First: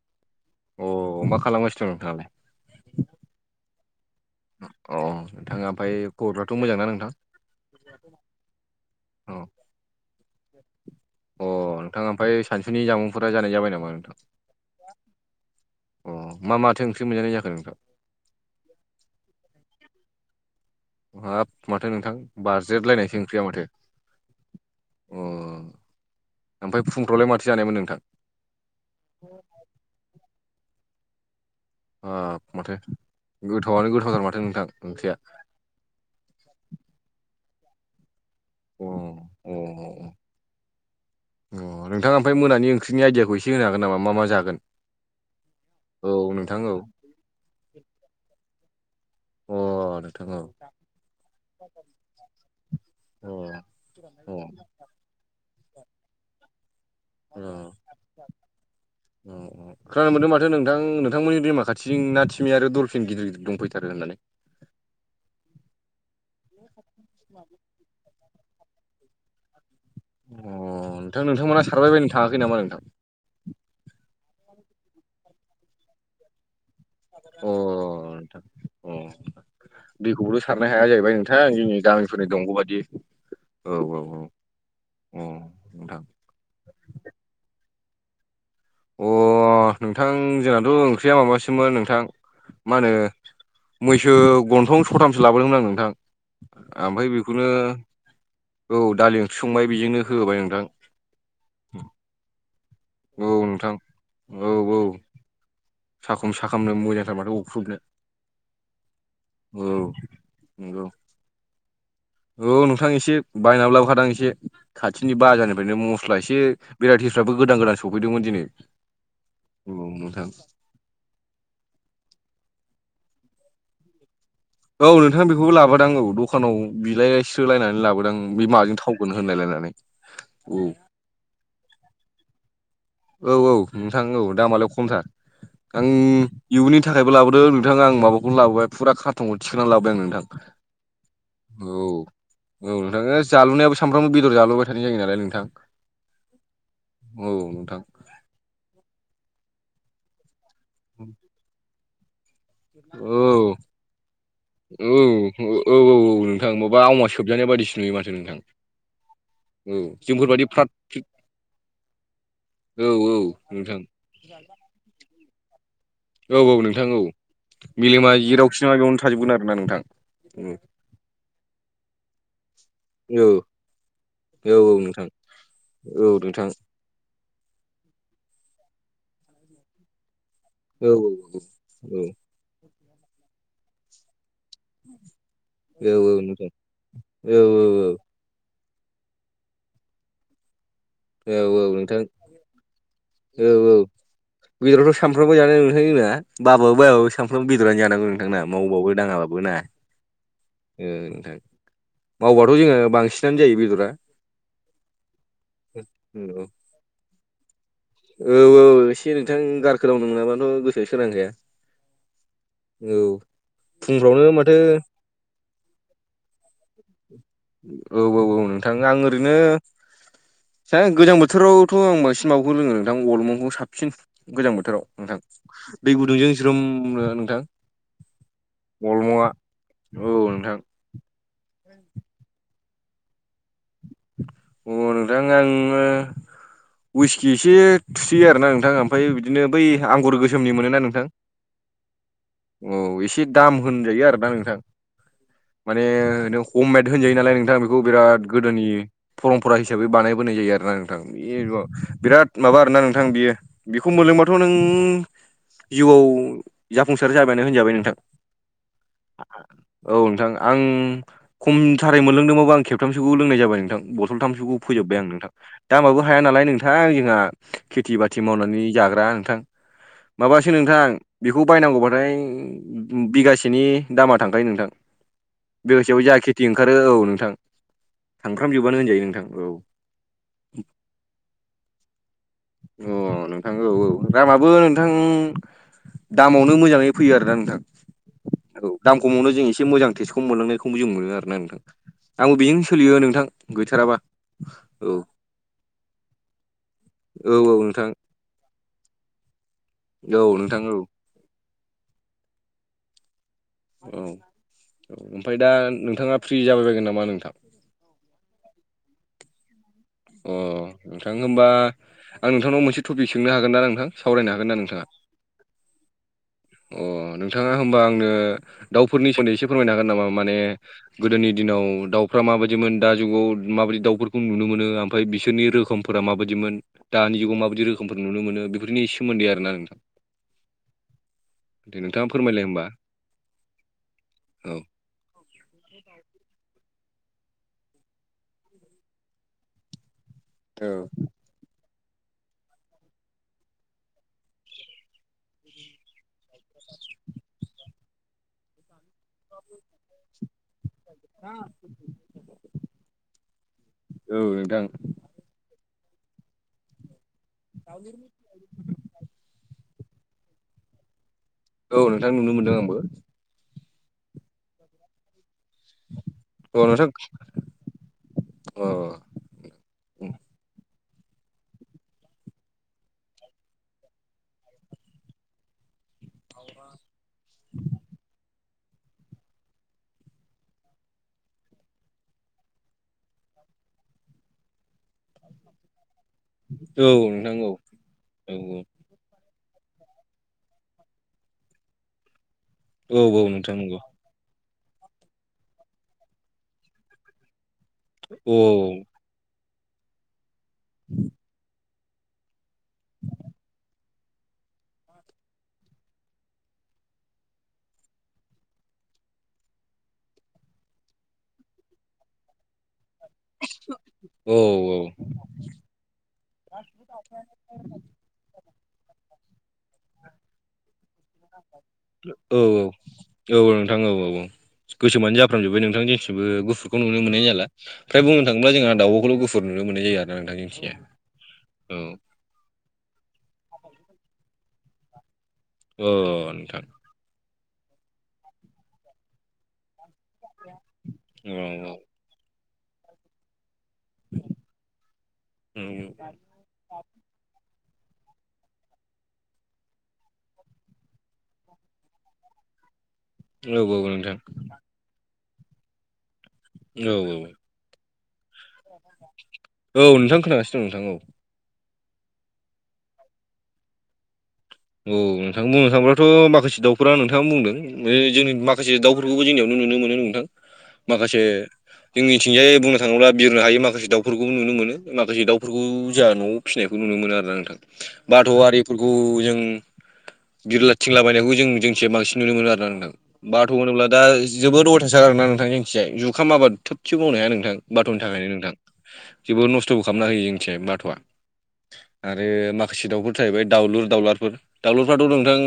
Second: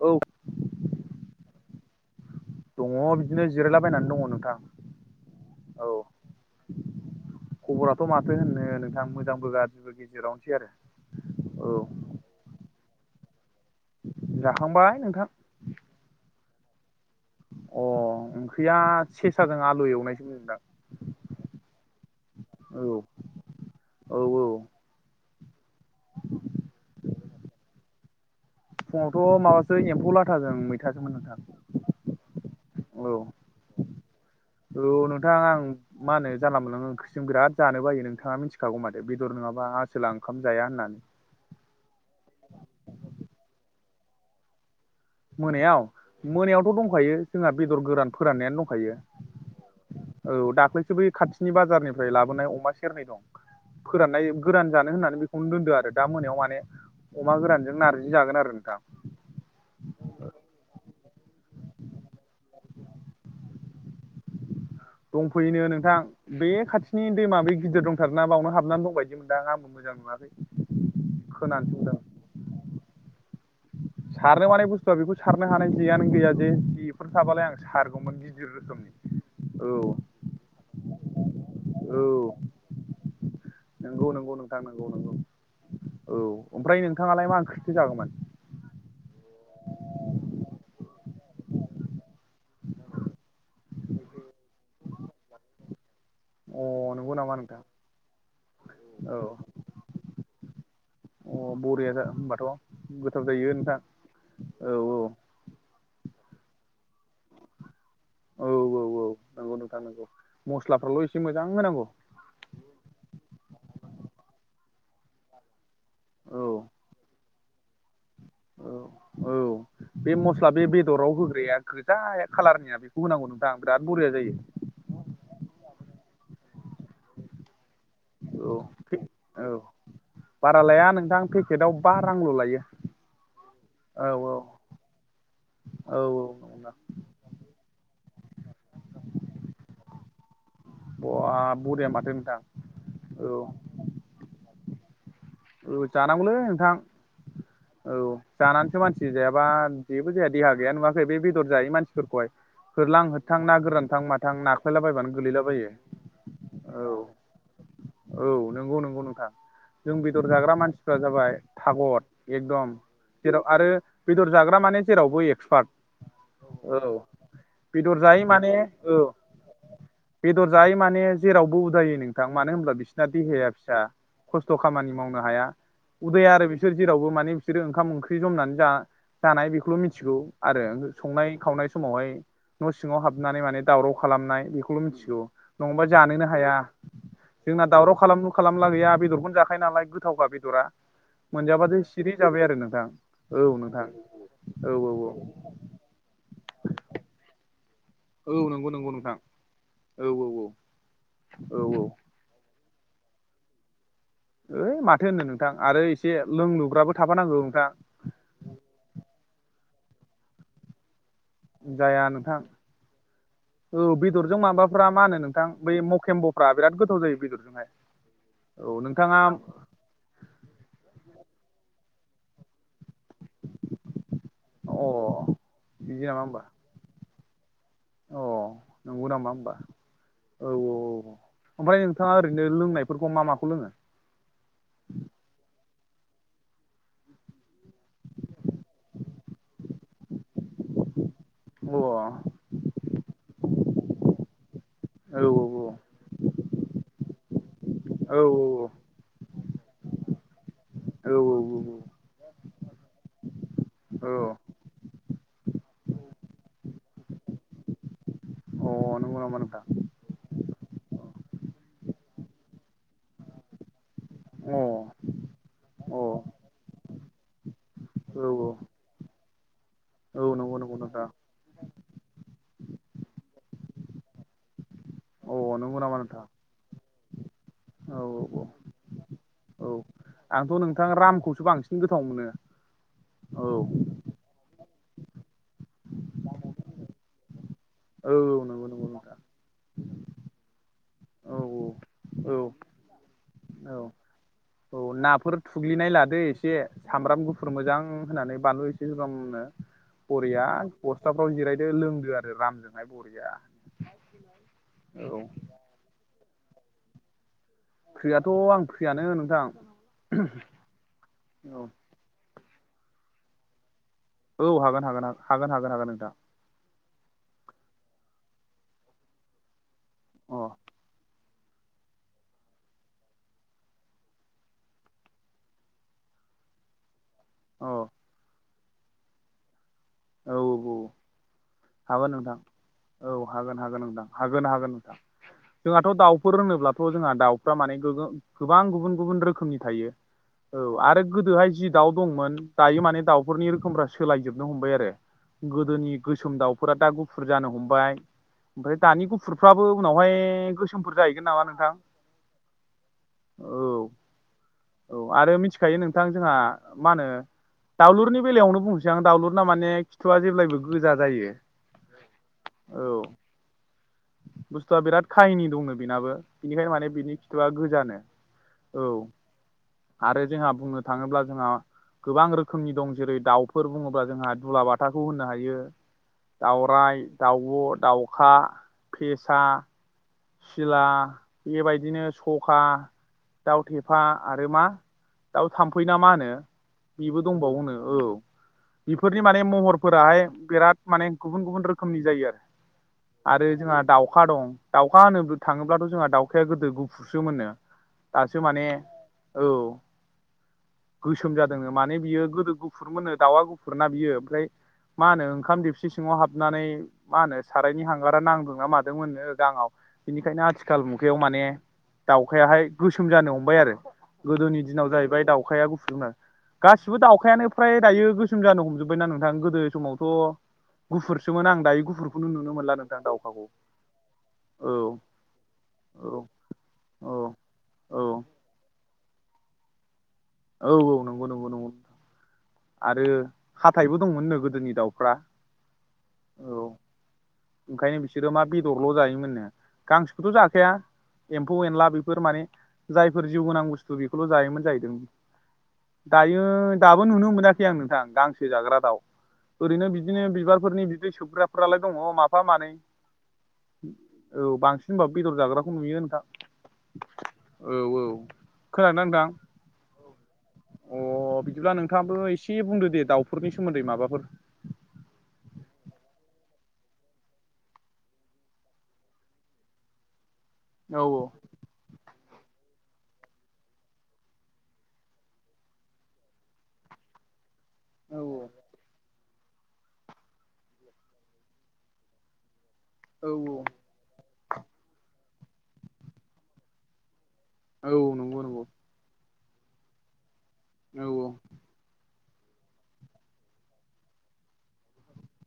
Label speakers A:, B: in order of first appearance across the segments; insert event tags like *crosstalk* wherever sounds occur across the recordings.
A: औ
B: अ मा खालामगासिनो दं नोंथाङालाय?
A: दङ बिदिनो जिरायलाबायनानै दङ नोंथां।
B: अ नोंथाङा
A: औ
B: ओमफफ्राय खबरफ्राथ' मोजांना नोंथां?
A: खबराथ' माथो होननो नोंथां
B: औ
A: मोजांबो गाज्रिबो गेजेरावनो
B: अ नोंथाङा ओमफ्राय सानसुनि जामुंफोरा जानाय जाबाय नामा? नोंथां?
A: जाखांबाय नोंथां
B: अ मा माथो ओंख्रि मोनजानाय जाखो नोंथां?
A: अ ओंख्रिया सेसाजों आलु एवनायसो नोंथां।
B: हाब माथो नोंथां
A: औ
B: बारजेलायनायसो ओंख्रिया माथो
A: औ औ
B: अ ओमफ्राय फुंफ्रावलाय माथो जानायमोन नोंथां?
A: फुङावथ' माबासो एम्फौ लाथाजों मैथासोमोन नोंथां।
B: ह माथो
A: औ
B: गोथावआनो गोथावथार माथो नोंथां
A: औ
B: ओंख्रि या।
A: नोंथां आं मा होन जानलाङो ओंख्रिजों बिराद जानो बायो नोंथाङा मिथि फखागौ
B: अ
A: माथो बेदर नङाबा आसोला ओंखाम जाया होननानै।
B: अ नोंथाङा ओमफ्राय मोनानि ओंख्रिनि आयडियाखौ एसे होन हागोन नामा मा मा जागोन?
A: मोनायाव
B: औ नोंथां औ
A: मोनायावथ' दंखायो जोंहा बेदर गोरान फोराननायानो दंखायो।
B: अ नोंथां
A: औ दाख्लैसो बै खाथिनि बाजारनिफ्राय लाबोनाय अमा सेरनै दं।
B: अ
A: फोराननाय
B: अ
A: गोरान जानो होननानै खन दोन्दो आरो दा मोनायाव माने अमा गोरानजों नारजि जागोन आरो नोंथां।
B: औ औ खोनानो मोनदों माथो नोंथां नोंथांमोननि दैमा खाथिनि नाथिमि आरो दलफिन गिदिर गिदिर दं फैथारो होननानै
A: दंफैयोनो नोंथां बे खाथिनि दैमा बे गिदिर दंथारोना बावनो हाबनानै दंबायदि मोनदां आंबोमोन मोजां
B: नोंथां
A: नुवाखै
B: नोंथांमोना
A: खोनानो
B: सारबाय
A: संदों
B: बायनो थाङाखै नामा नोंथां
A: सारनो मानाय बुस्थुआ बेखौ सारनो हानाय जेयानो गैया जे फोर थाबालाय
B: अ
A: आं सारगौमोन गिदिर रोखोमनि औ
B: दैखौबोल' सारनो हाया जाहैबाय नोंथां जोंनि
A: औ
B: गामिफोरनि दंग' बादि औ औ
A: नंगौ
B: औ
A: नंगौ नोंथां नंगौ नंगौ
B: अ नोंथां
A: औ ओमफ्राय नोंथाङालाय मा ओंख्रिथो जागौमोन
B: अ नोंथां जोंनाथ' ओंख्रिया माबासोमोन नोंथां मा होनो मैसो गन्थं सथामसो लाबोदोंमोन आं नोंथां
A: अ
B: ओमफ्राय
A: नंगौ नामा
B: बेखौनो
A: नोंथां
B: औ दालि ओंख्रि संबाय बेजोंनो होबाय नोंथां
A: अ बरिया होनबाथ' गोथाव जायो नोंथां औ औ
B: साखुम साखामनो मोजांथारबाथो अख्रुबनो
A: औ औ औ नंगौ
B: औ
A: नोंथां नांगौ
B: नंगौ
A: मस्लाफ्राल' एसे मोजां होनांगौ
B: औ नोंथां एसे बायनानै लाबोखादों एसे खाथिनि बाजारनिफ्रायनो मस्ला एसे
A: औ
B: भेराइटि बो गोदान गाससि
A: औ औ बे
B: नोंथां
A: मस्ला बे बेदराव होग्राया गोजा खाालारनिया बेखौ होनांगौ नोंथां बिराद बरिया जायो
B: औ नोंथां बेखौबो लाबोदां औ द'खानाव बिलायस्रो लायनानै लाबो दां बे
A: औ
B: माजों थावगोन होनलायलायनानै औ।
A: दा नोंथां फे पेटआव बा रांल' लायो।
B: औ औ नोंथां औ दामालाय खमथार आं
A: औ औ
B: इयुननि थाखायबो लाबोदों नों नोंथां आं माबाखौनो लाबोबाय फुरा खारथनखौ थिखांनानै लाबोबाय आं नोंथां
A: बा
B: औ
A: बुरिया माथो नोंथां औ
B: सानफ्राम बेदर जोबबाय थानाय जायो नालाय नोंथां
A: औ जानांगौलै नोंथां
B: औ नोंथां
A: औ जानानैसो मानसि जायाबा जेबो जायहा देहा गैया नुवाखै बे बेदर जायै मानसि फोरखौहाय होरलां
B: औ
A: होदथां ना गोरानथां माथां
B: औ
A: नाख्लायलाबायबानो गोलैला बायो
B: औ औ नोंथां माबा आवमा सोबजानाय बायदिसो नुयो माथो
A: औ।
B: नोंथां
A: औ नोंगौ नोंगौ नोंथां।
B: औ *unintelligible*
A: दर जाग्रा मानसिफ्रा
B: फ्रिद
A: जाबाय थागर एकदम
B: औ औ
A: जेराव आरो
B: नोंथां
A: बेदर जाग्रा माने जेरावबो एक्सपार्ट
B: औ औ नोंथां औ
A: बेदर
B: मेलेमा
A: जायै माने
B: जेरावखि नङा बेयावनो
A: औ
B: थाजोबगोन आरोना नोंथां।
A: बेदर
B: औ
A: जायै माने जेरावबो उदायै नोंथां मानो होमब्ला बिसिना
B: औ
A: देहाया फिसा। खस्थ'
B: औ
A: खामानि
B: नोंथां
A: मावनो हाया
B: औ
A: उदाया आरो
B: नोंथां
A: बिस सोर जेरावबो माने बिसोरो ओंखाम ओंख्रि जमनानै जा जानाय बेखौल' मिनथिगौ। आरो
B: औ औ
A: संनाय खावनाय समावहाय न' सिङाव हाबनानै माने दावराव खालामनाय बेखौल' मिनथिगौ। नङाबा
B: औ औ औ
A: जानोनो
B: नोंथां
A: हाया
B: औ औ
A: जोंना दावराव खालाम खालामला गैया बेदरखौनो जाखायो नालाय गोथावखा बेदरा।
B: औ औ
A: मोनजाबादि
B: नोंथां
A: सिरि जाबाय आरो नोंथां औ नोंथां। औ
B: बेदराथ' सामफ्रोमबो जानाय *unintelligible* बाबाबो बायाबो सानफ्रोमबो बेदरानो जानांगौ।
A: औ
B: जोंना
A: नंगौ नंगौ
B: मावबाबो
A: नोंथां
B: दाङाबाबो ना
A: औ
B: ओ नोंथां।
A: औ
B: मावबाथ' जोङो बांसिनानो जायो बेदरा।
A: ओइ माथो होन्नो नोंथां आरो एसे
B: औ
A: लोंलुग्राबो थाफानांगौ नोंथां।
B: औ औ एसे नोंथां गारखो दावनो मोनाबाथ' गोसोआ सोरांखाया।
A: जाया नोंथां।
B: औ
A: औ
B: फुंफ्रावनो
A: बेदरजों
B: माथो
A: माबाफ्रा मा होनो नोंथां बै मकेम्ब'फ्रा बिराद गोथाव जायो बेदरजोंहाय।
B: औ औ औ नोंथां। आं ओरैनो जा गोजां बोथोरावथ' आं बांसिन माबाखौ लोङो नोंथां अलमावखौ साबसिन गोजां बोथ
A: अ
B: थोराव नोंथां दै
A: बिदि नामा
B: गुदुंजों
A: होमबा
B: ज्रोमनो नोंथां।
A: अ नंगौ
B: अलमंआ
A: नामा होबा औ औ औ। ओमफाय नोंथाङा ओरैनो लोंनायफोरखौ मा माखौ लोङो?
B: अ नोंथां आङो उइसकि एसे थुसियो आरो ना नोंथां ओमफाय बिदिनो बै आंगुर गोसोमनि मोनोना नोंथां
A: बआ
B: औ एसे दाम होनजायो आरो दा नोंथां।
A: औ औ औ।
B: माने नों हममेद होनजायो नालाय नोंथां बेखौ
A: औ
B: बिराद गोदोनि
A: औ
B: परमपरा हिसाबै बानायबोनाय जायो आरोना नोंथां
A: औ
B: *unintelligible* बिराद माबा आरोना नोंथां बियो बिखौ
A: औ
B: मोनलोंबाथ' नों जिउआव जाफुंसार जाबायानो होनजाबाय नोंथां।
A: औ अ नंगौ नामा नोंथां
B: *inaudible* औ नोंथां आं खमथारै मोनलोंदोंबाबो आं खेबथामसोखौ लोंनाय जाबाय नोंथां बस
A: अ
B: खन्थामसोखौ फोजोबबाय आं नोंथां
A: अ औ
B: दामाबो हाया नालाय नोंथां जोंहा खेथि बाथि
A: औ
B: मावनानै जाग्रा नोंथां
A: औ
B: माबासो
A: नंगौ नंगौ
B: नोंथां। बेखौ बायनांगौबाथाय बिगासेनि दामा थांखायो नोंथां।
A: अ
B: बे
A: नंगौ नामा
B: लोगोसेयाव जा
A: नोंथां
B: खेथि ओंखारो औ नोंथां।
A: औ औ
B: खालामजोबबानो होनजायो नोंथां औ।
A: आंथ' नोंथां रामखौसो बांसिन गोथाव मोनो।
B: अ नोंथां औ औ। रामाबो नोंथां दामावनो मोजाङै फैयो आरोना नोंथां।
A: औ औ नों
B: औ दाम खमावनो जों एसे मोजां टेस्टखौ मोनलांनायखौ जों मोनो आरो
A: औ
B: ना नोंथां
A: औ
B: आंबो बेजों सोलियो नोंथां
A: औ
B: गैथाराबा।
A: औ नाफोर थुग्लिनाय लादो एसे सामब्राम
B: औ
A: गुफुर
B: औ
A: मोजां।
B: नोंथां
A: होनानै बानलु एसे जोगोमनो
B: औ
A: बरिया
B: नोंथां औ
A: फथाफ्राव जिरायदो लोंदो आरो रामजोंहाय बरिया
B: औ औ
A: औ
B: ओमफ्राय दा नोंथाङा फ्रि जाबाय बायगोन नामा नोंथां?
A: फ्रियाथ' आं फ्रियानो नोंथां।
B: अ नोंथां होमबा
A: औ
B: आं नोंथांनाव मोनसे टपिक सोंनो हागोन ना नोंथां? सावरायनो
A: औ
B: ना नोंथाङा
A: हागोन होन हागोन हागोन हागोन नोंथां।
B: अ नोंथाङा होमबा आंनो दाउफोरनि सोमोन्दै एसे फोरमायनो हागोन नामा माने
A: अ
B: गोदोनि दिनाव दाउफ्रा माबायदिमोन दा जुगाव माबायदि दाउफोरखौ नुनो मोनो आं। ओमफ्राय बिसोरनि रोखोमफोरा माबायदिमोन दानि जुगाव
A: अ
B: माबायदि
A: औ
B: रोखोमफोर नुनो मोनो बेफोरनि सोमोन्दै आरोना नोंथां।
A: औ औ
B: दे नोंथाङा
A: हागोन नोंथां
B: फोरमायलाय होमबा
A: औ हागोन हागोन नोंथां हागोन
B: औ
A: हागोन नोंथां। जोंहाथ' दाउफोर रोङोब्लाथ' जोंहा दाउफ्रा माने गोगो गोबां गुबुन गुबुन रोखोमनि थायो। औ आरो गोदोहाय जि दाउ दंमोन दायो माने दाउफोरनि रोखोमफ सोलायजोबनो हमबाय आरो गोदोनि गोसोम दाउफोरा दा गुफुर जानो हमबाय। ओमफ्राय दानि गुफुरफ्राबो उनावहाय गोसो समोमफोर जाहैगोन नामा नोंथां?
B: औ नोंथां
A: औ। औ आरो मिथिखायो नोंथां जोंहा मा होनो दाउलुरनि बेलायावनो बुंसै आं दाउलुरना माने फिथ'आ जेब्लायबो गोजा जायो।
B: औ नोंथां नुनो मोनदों आंबो
A: औ बुस्थुआ बिराद काहिनि दंनो बिनाबो
B: अ
A: बिनिखायनो
B: नोंथां
A: माने बिनि फिथुआ गोजानो
B: अ
A: औ। आरो जोंहा बुंनो थाङोब्ला जोंहा गोबां रोखोमनि दं जेरै दाउफोर बुङोब्ला जोंहा दुलाबाथाखौ होनो हायो। दाउरराय दाउब' दाउखा फेसा सिला बेबायदिनो सखा दाउ थेफा आरो मा दाउ थाम्फै ना मा होनो?
B: औ
A: बेबो
B: नोंथां
A: दंबावनो औ बेफोरनि माने महरफोराहाय बिराद माने गुबुन गुबुन रोखोमनि जायो आरो।
B: औ औ
A: आरो
B: नोंथां
A: जोंहा
B: नंगौ
A: दाउखा दं दाउखा होनो थाङोब्लाथ' जोंहा दाउखाया गोदो गुफुरसो मोनो
B: औ
A: दासो माने औ गोसोम जादों माने बियो गोदो गुफुर मोनो दाउा गुफुर ना बियो ओमफ्राय मा होनो ओंखाम देपसि सिङाव हाबनानै मा होनो सारायनि हांगारा नांदोंना मादों मोननो दाङाव बेनिखायनो आथिखाल मुगायाव माने दाउखायाहाय गोसोम जानो हमबाय आरो
B: औ
A: गोदोनि दिनाव जाहैबाय दाउखाया गुफुरनो। गासिबो दाउखायानो फ्राय दायो गोसोम जानो हमजोब्बायना नोंथां गोदो समावथ' गुफुरसोमोन आं दायो गुफुरखौनो
B: औ
A: नुनो मोनला नोंथां दावखाखौ।
B: नोंथां औ औ औ गोसोोबानो जाफ्रामजोबबाय नोंथां जेसिमबो
A: औ
B: गुफुरखौ नुनो
A: औ
B: मोननाय जाला।
A: औ
B: ओमाय बुंनो थाङोब्ला जोंहा दाउबखौल गुुफुर नुनो मोननाय जायो आरो नोंथां।
A: औ
B: जोंनिथिंजाय
A: औ नंगौ नंगौंगौ
B: औ
A: आरो हाथथायबो दंमोननो गोदोनि दाउफ्रा।
B: अ
A: औ
B: नोंथां
A: ओंखायनो बिसोरो मा बेदरल' जायोमोननो गांसोखौथ' जाखाया
B: औ
A: एम्फौ एनला बेफोर फोर माने जायफोर जिउ गोनां बुस्थु बेखौल' जायोमोन जाहैदों। दायो दाबो नुनो मोनाखै आं नोंथां गांसो जाग्रा दाउ ओरैनो बिदिनो बिबारफोरनि बिदै सोबग्राफ्रालाय दङ माफा मानै
B: औ नोंथां
A: औ बांसिन होनबा बेदर जाग्राखौ नुयो नोंथां।
B: औ औ
A: औ औ खोनादों ना नोंथां?
B: औ नोंथां खोनासिनो। *unintelligible*
A: अ बिदिब्ला नोंथाङाबो एसे बुंदो दे दाउफोरनि सोमोन्दै माबाफोर।
B: औ नोंथांा बुंनो थाङोब्लाथ' माखासे दाउफोरा नोंथाङा बुंदों जोंनि माखासे दाउफोरखौबो जोंनियावनो नुनो मोनो नोंथां
A: औ
B: माखासे जोंनिथििंजायै बुंनो थाङोब्ला बिरनो हायो माखासे दाउफोरखौबो नुनो मोनो माखासे दाउफोरखौ जोंहा न'आव फिसिनायखौ नुनो मोनो आरोा नोंथां
A: औ
B: बाथौआरिफोरखौ जों बिरलाथििंला बायनायखौ जों जोंसे बांसिन नुनो मोन आरो नां
A: औ
B: बाथ' होनोब दा जोबोद अथासाार ना नोंथां जखथििया जुखामाबादा थोबसे बुंनो हाया नोंथां बाथ'नि
A: औ
B: थाखायनो
A: नंगौ
B: नोंथां।
A: नंगौ
B: जबोद नस्थ'बो खालामना होयो जोंनिथि बाथ'आ।
A: औ औ
B: आरो माखासे दाउफोर थाहैबाय दाउलुर दाउलारफोर दाउलरफ्राथ' नोंथां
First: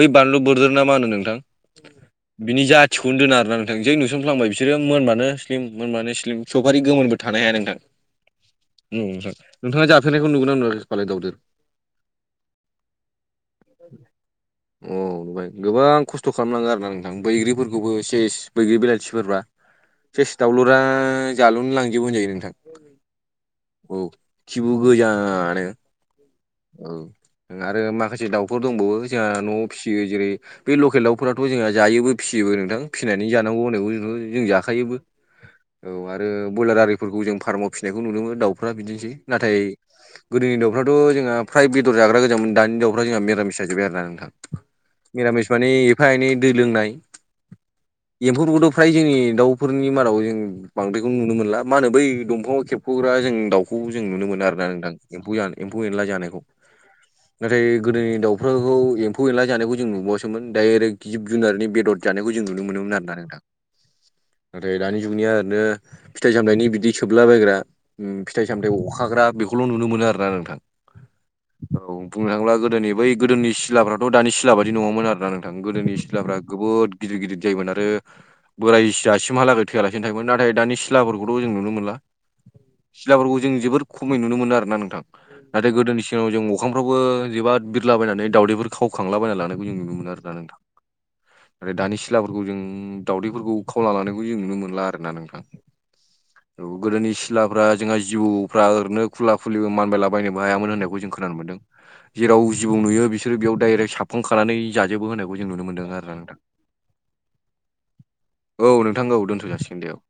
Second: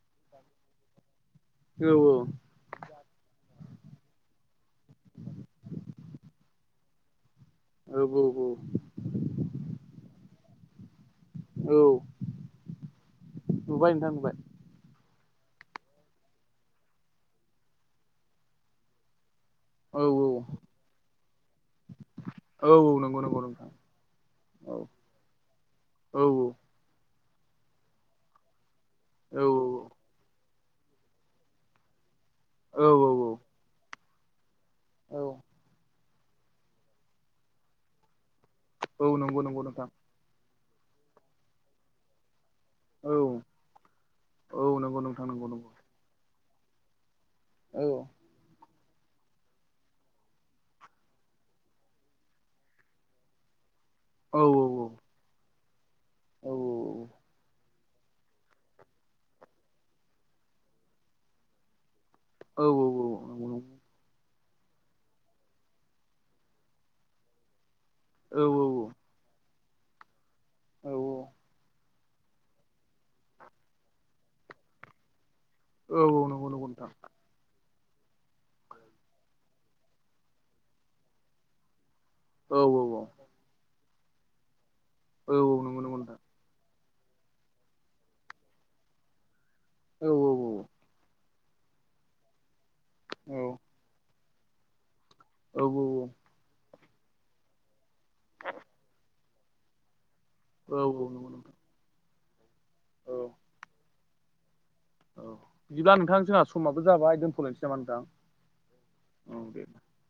B: बै बानलु बोरदोर ना मा होनो नोंथां?
A: औ औ
B: बिनि जाथिखौनो दोना आरोना नोंथां जै नुसनफ्लांबाय बिसोरो मोनबानो स्लिम मोनबानो स्लिम सफारि गोमोनबो थानो हाया नोंथां।
A: औ
B: नोंथाङ जाफेरनायखौ नुदों ना नुवाखै फालाय *unintelligible*
A: औ नुबाय नोंथां नुबाय।
B: औ नुबाय गोबां खस्थ' खालामनङो आरोोना नोंथां बैग्रिफोरखौबो सेस बैग्रि बिलाथिफोरबा
A: औ
B: फेस
A: औ
B: दावउलुरा जालुनो लांजोबो होनजायो नोंथां।
A: औ नंगौ नंगौ नोंथां
B: औ
A: औ
B: खिबु गोजानो।
A: औ औ
B: औ आरो माखासे दाउफोर दंबावो
A: औ
B: जोंहा न'आव फिसियो जेरै बे लकेल दाउफोरा्राथ' जोंहा जायोबो फिसियोबो नोंथां
A: औ
B: फिसिनानै जानांगौ होननायखौ जथ' जों जाखायो।
A: औ
B: औ आरो ब्रलार आर ज फार्माव फनायखौ नुनो दाउ दफ्रा
A: औ
B: बिदिनोसै
A: नंगौ
B: नाथाय
A: नंगौ नोंथां
B: गोदोनि दाउफ्राथ' जोंहा फ्राय बेदर जाग्रा गोजाम मोन। दानि दाउफ्रा जोंहा
A: औ
B: मिरामिस जाजोब्बाय आरो ना नोंथां
A: औ नंगौ नोंथां नंगौ
B: मिरामिस
A: नंगौ
B: मानिे एफा एनै दै लोंनाय।
A: औ।
B: एम्फौफोरखौथ' फ्राय जोंनि दाउफोरनि मादाव जों बांद्रायखौ नुनो मोनला मा होनो बै दंफाङाव खेबख'ग्रा जों दाउ। खौ जों नुनो
A: औ
B: मोन आरोना
A: औ
B: नोंथां एम्फौ एनला जानायखौ
A: औ
B: नाथाय गोदोनि दा खौ एम्फौ एनला जानायखौ जों नुबासोमोन दडाइरेक्ट जिब जुनारनि बेदर जानायखौ जों नुनो
A: औ
B: मोनोमोन आरोना
A: औ
B: नोंथां।
A: नंगौ नंगौ
B: नाथाय दानि जुगनिया ओरैनो फिथाइ सामनायनि बिदि सोबलाबायग्रा
A: औ
B: फिथाइ
A: औ
B: सामथथाय अखाग्रा बेखौल' नुनो मोनो आरो ना नोंथां।
A: औ।
B: औ बुंनो थांला गोदोनि बै गोदोनि सिलाफ्राथ' दानि सिला बादि नङामोन आरोना। गोदोनि
A: औ
B: सिथ्लाफ्रा
A: नंगौ नंगौ नोंथां
B: गोोबोद गिदिर गिदिर जायोमोन आरो बोराय जासिमहालागै थोयालासिनो थायोमोन नाथाय दानि सिलाफोरखौथ' जों नुनो मोनला।
A: औ औ।
B: सि्लाफोरखौ जों जोोबोर खमै नुनो मोनो आरो ना नोंथां
A: औ
B: नाथाय
A: नंगौ नंगौ नोंथां औ
B: गोदोनि जनाव जों मोखांफ्रावबो जोबोाथ बिरलाबायनानै दावदैफोर खावखांलाबायना लानो। जों नुनो मोनो आरोना नोंथां न दानि सिलाफोरखौ जों दाावदैफोरखौ। खावला लानायखौ जों नुनो मोनला आरो ना नोंथां।
A: औ।
B: गोदोनि सिलाफ्रा जोंहा जिबौफ्रा ओरैनो खुला खुलिबो मानबायलाबायनोबो हायामोन होननायखौ जों खोनानो
A: औ
B: मोनदों। जेराव जिबौ
A: नंगौ नोंथां
B: नुयो
A: औ
B: बिसोर बेयाव डाइरेक्ट साब फन खानानै जाजोबो
A: औ
B: होनायखौ जों नुनो मोनदों
A: बिदिब्ला
B: आरो नोंथां
A: जोंहा समाबो जाबाय दोनथ'लायनोसै नामा नोंथां
B: औ नोंथांखौ औ दोनथ' जासिगोन दे औ।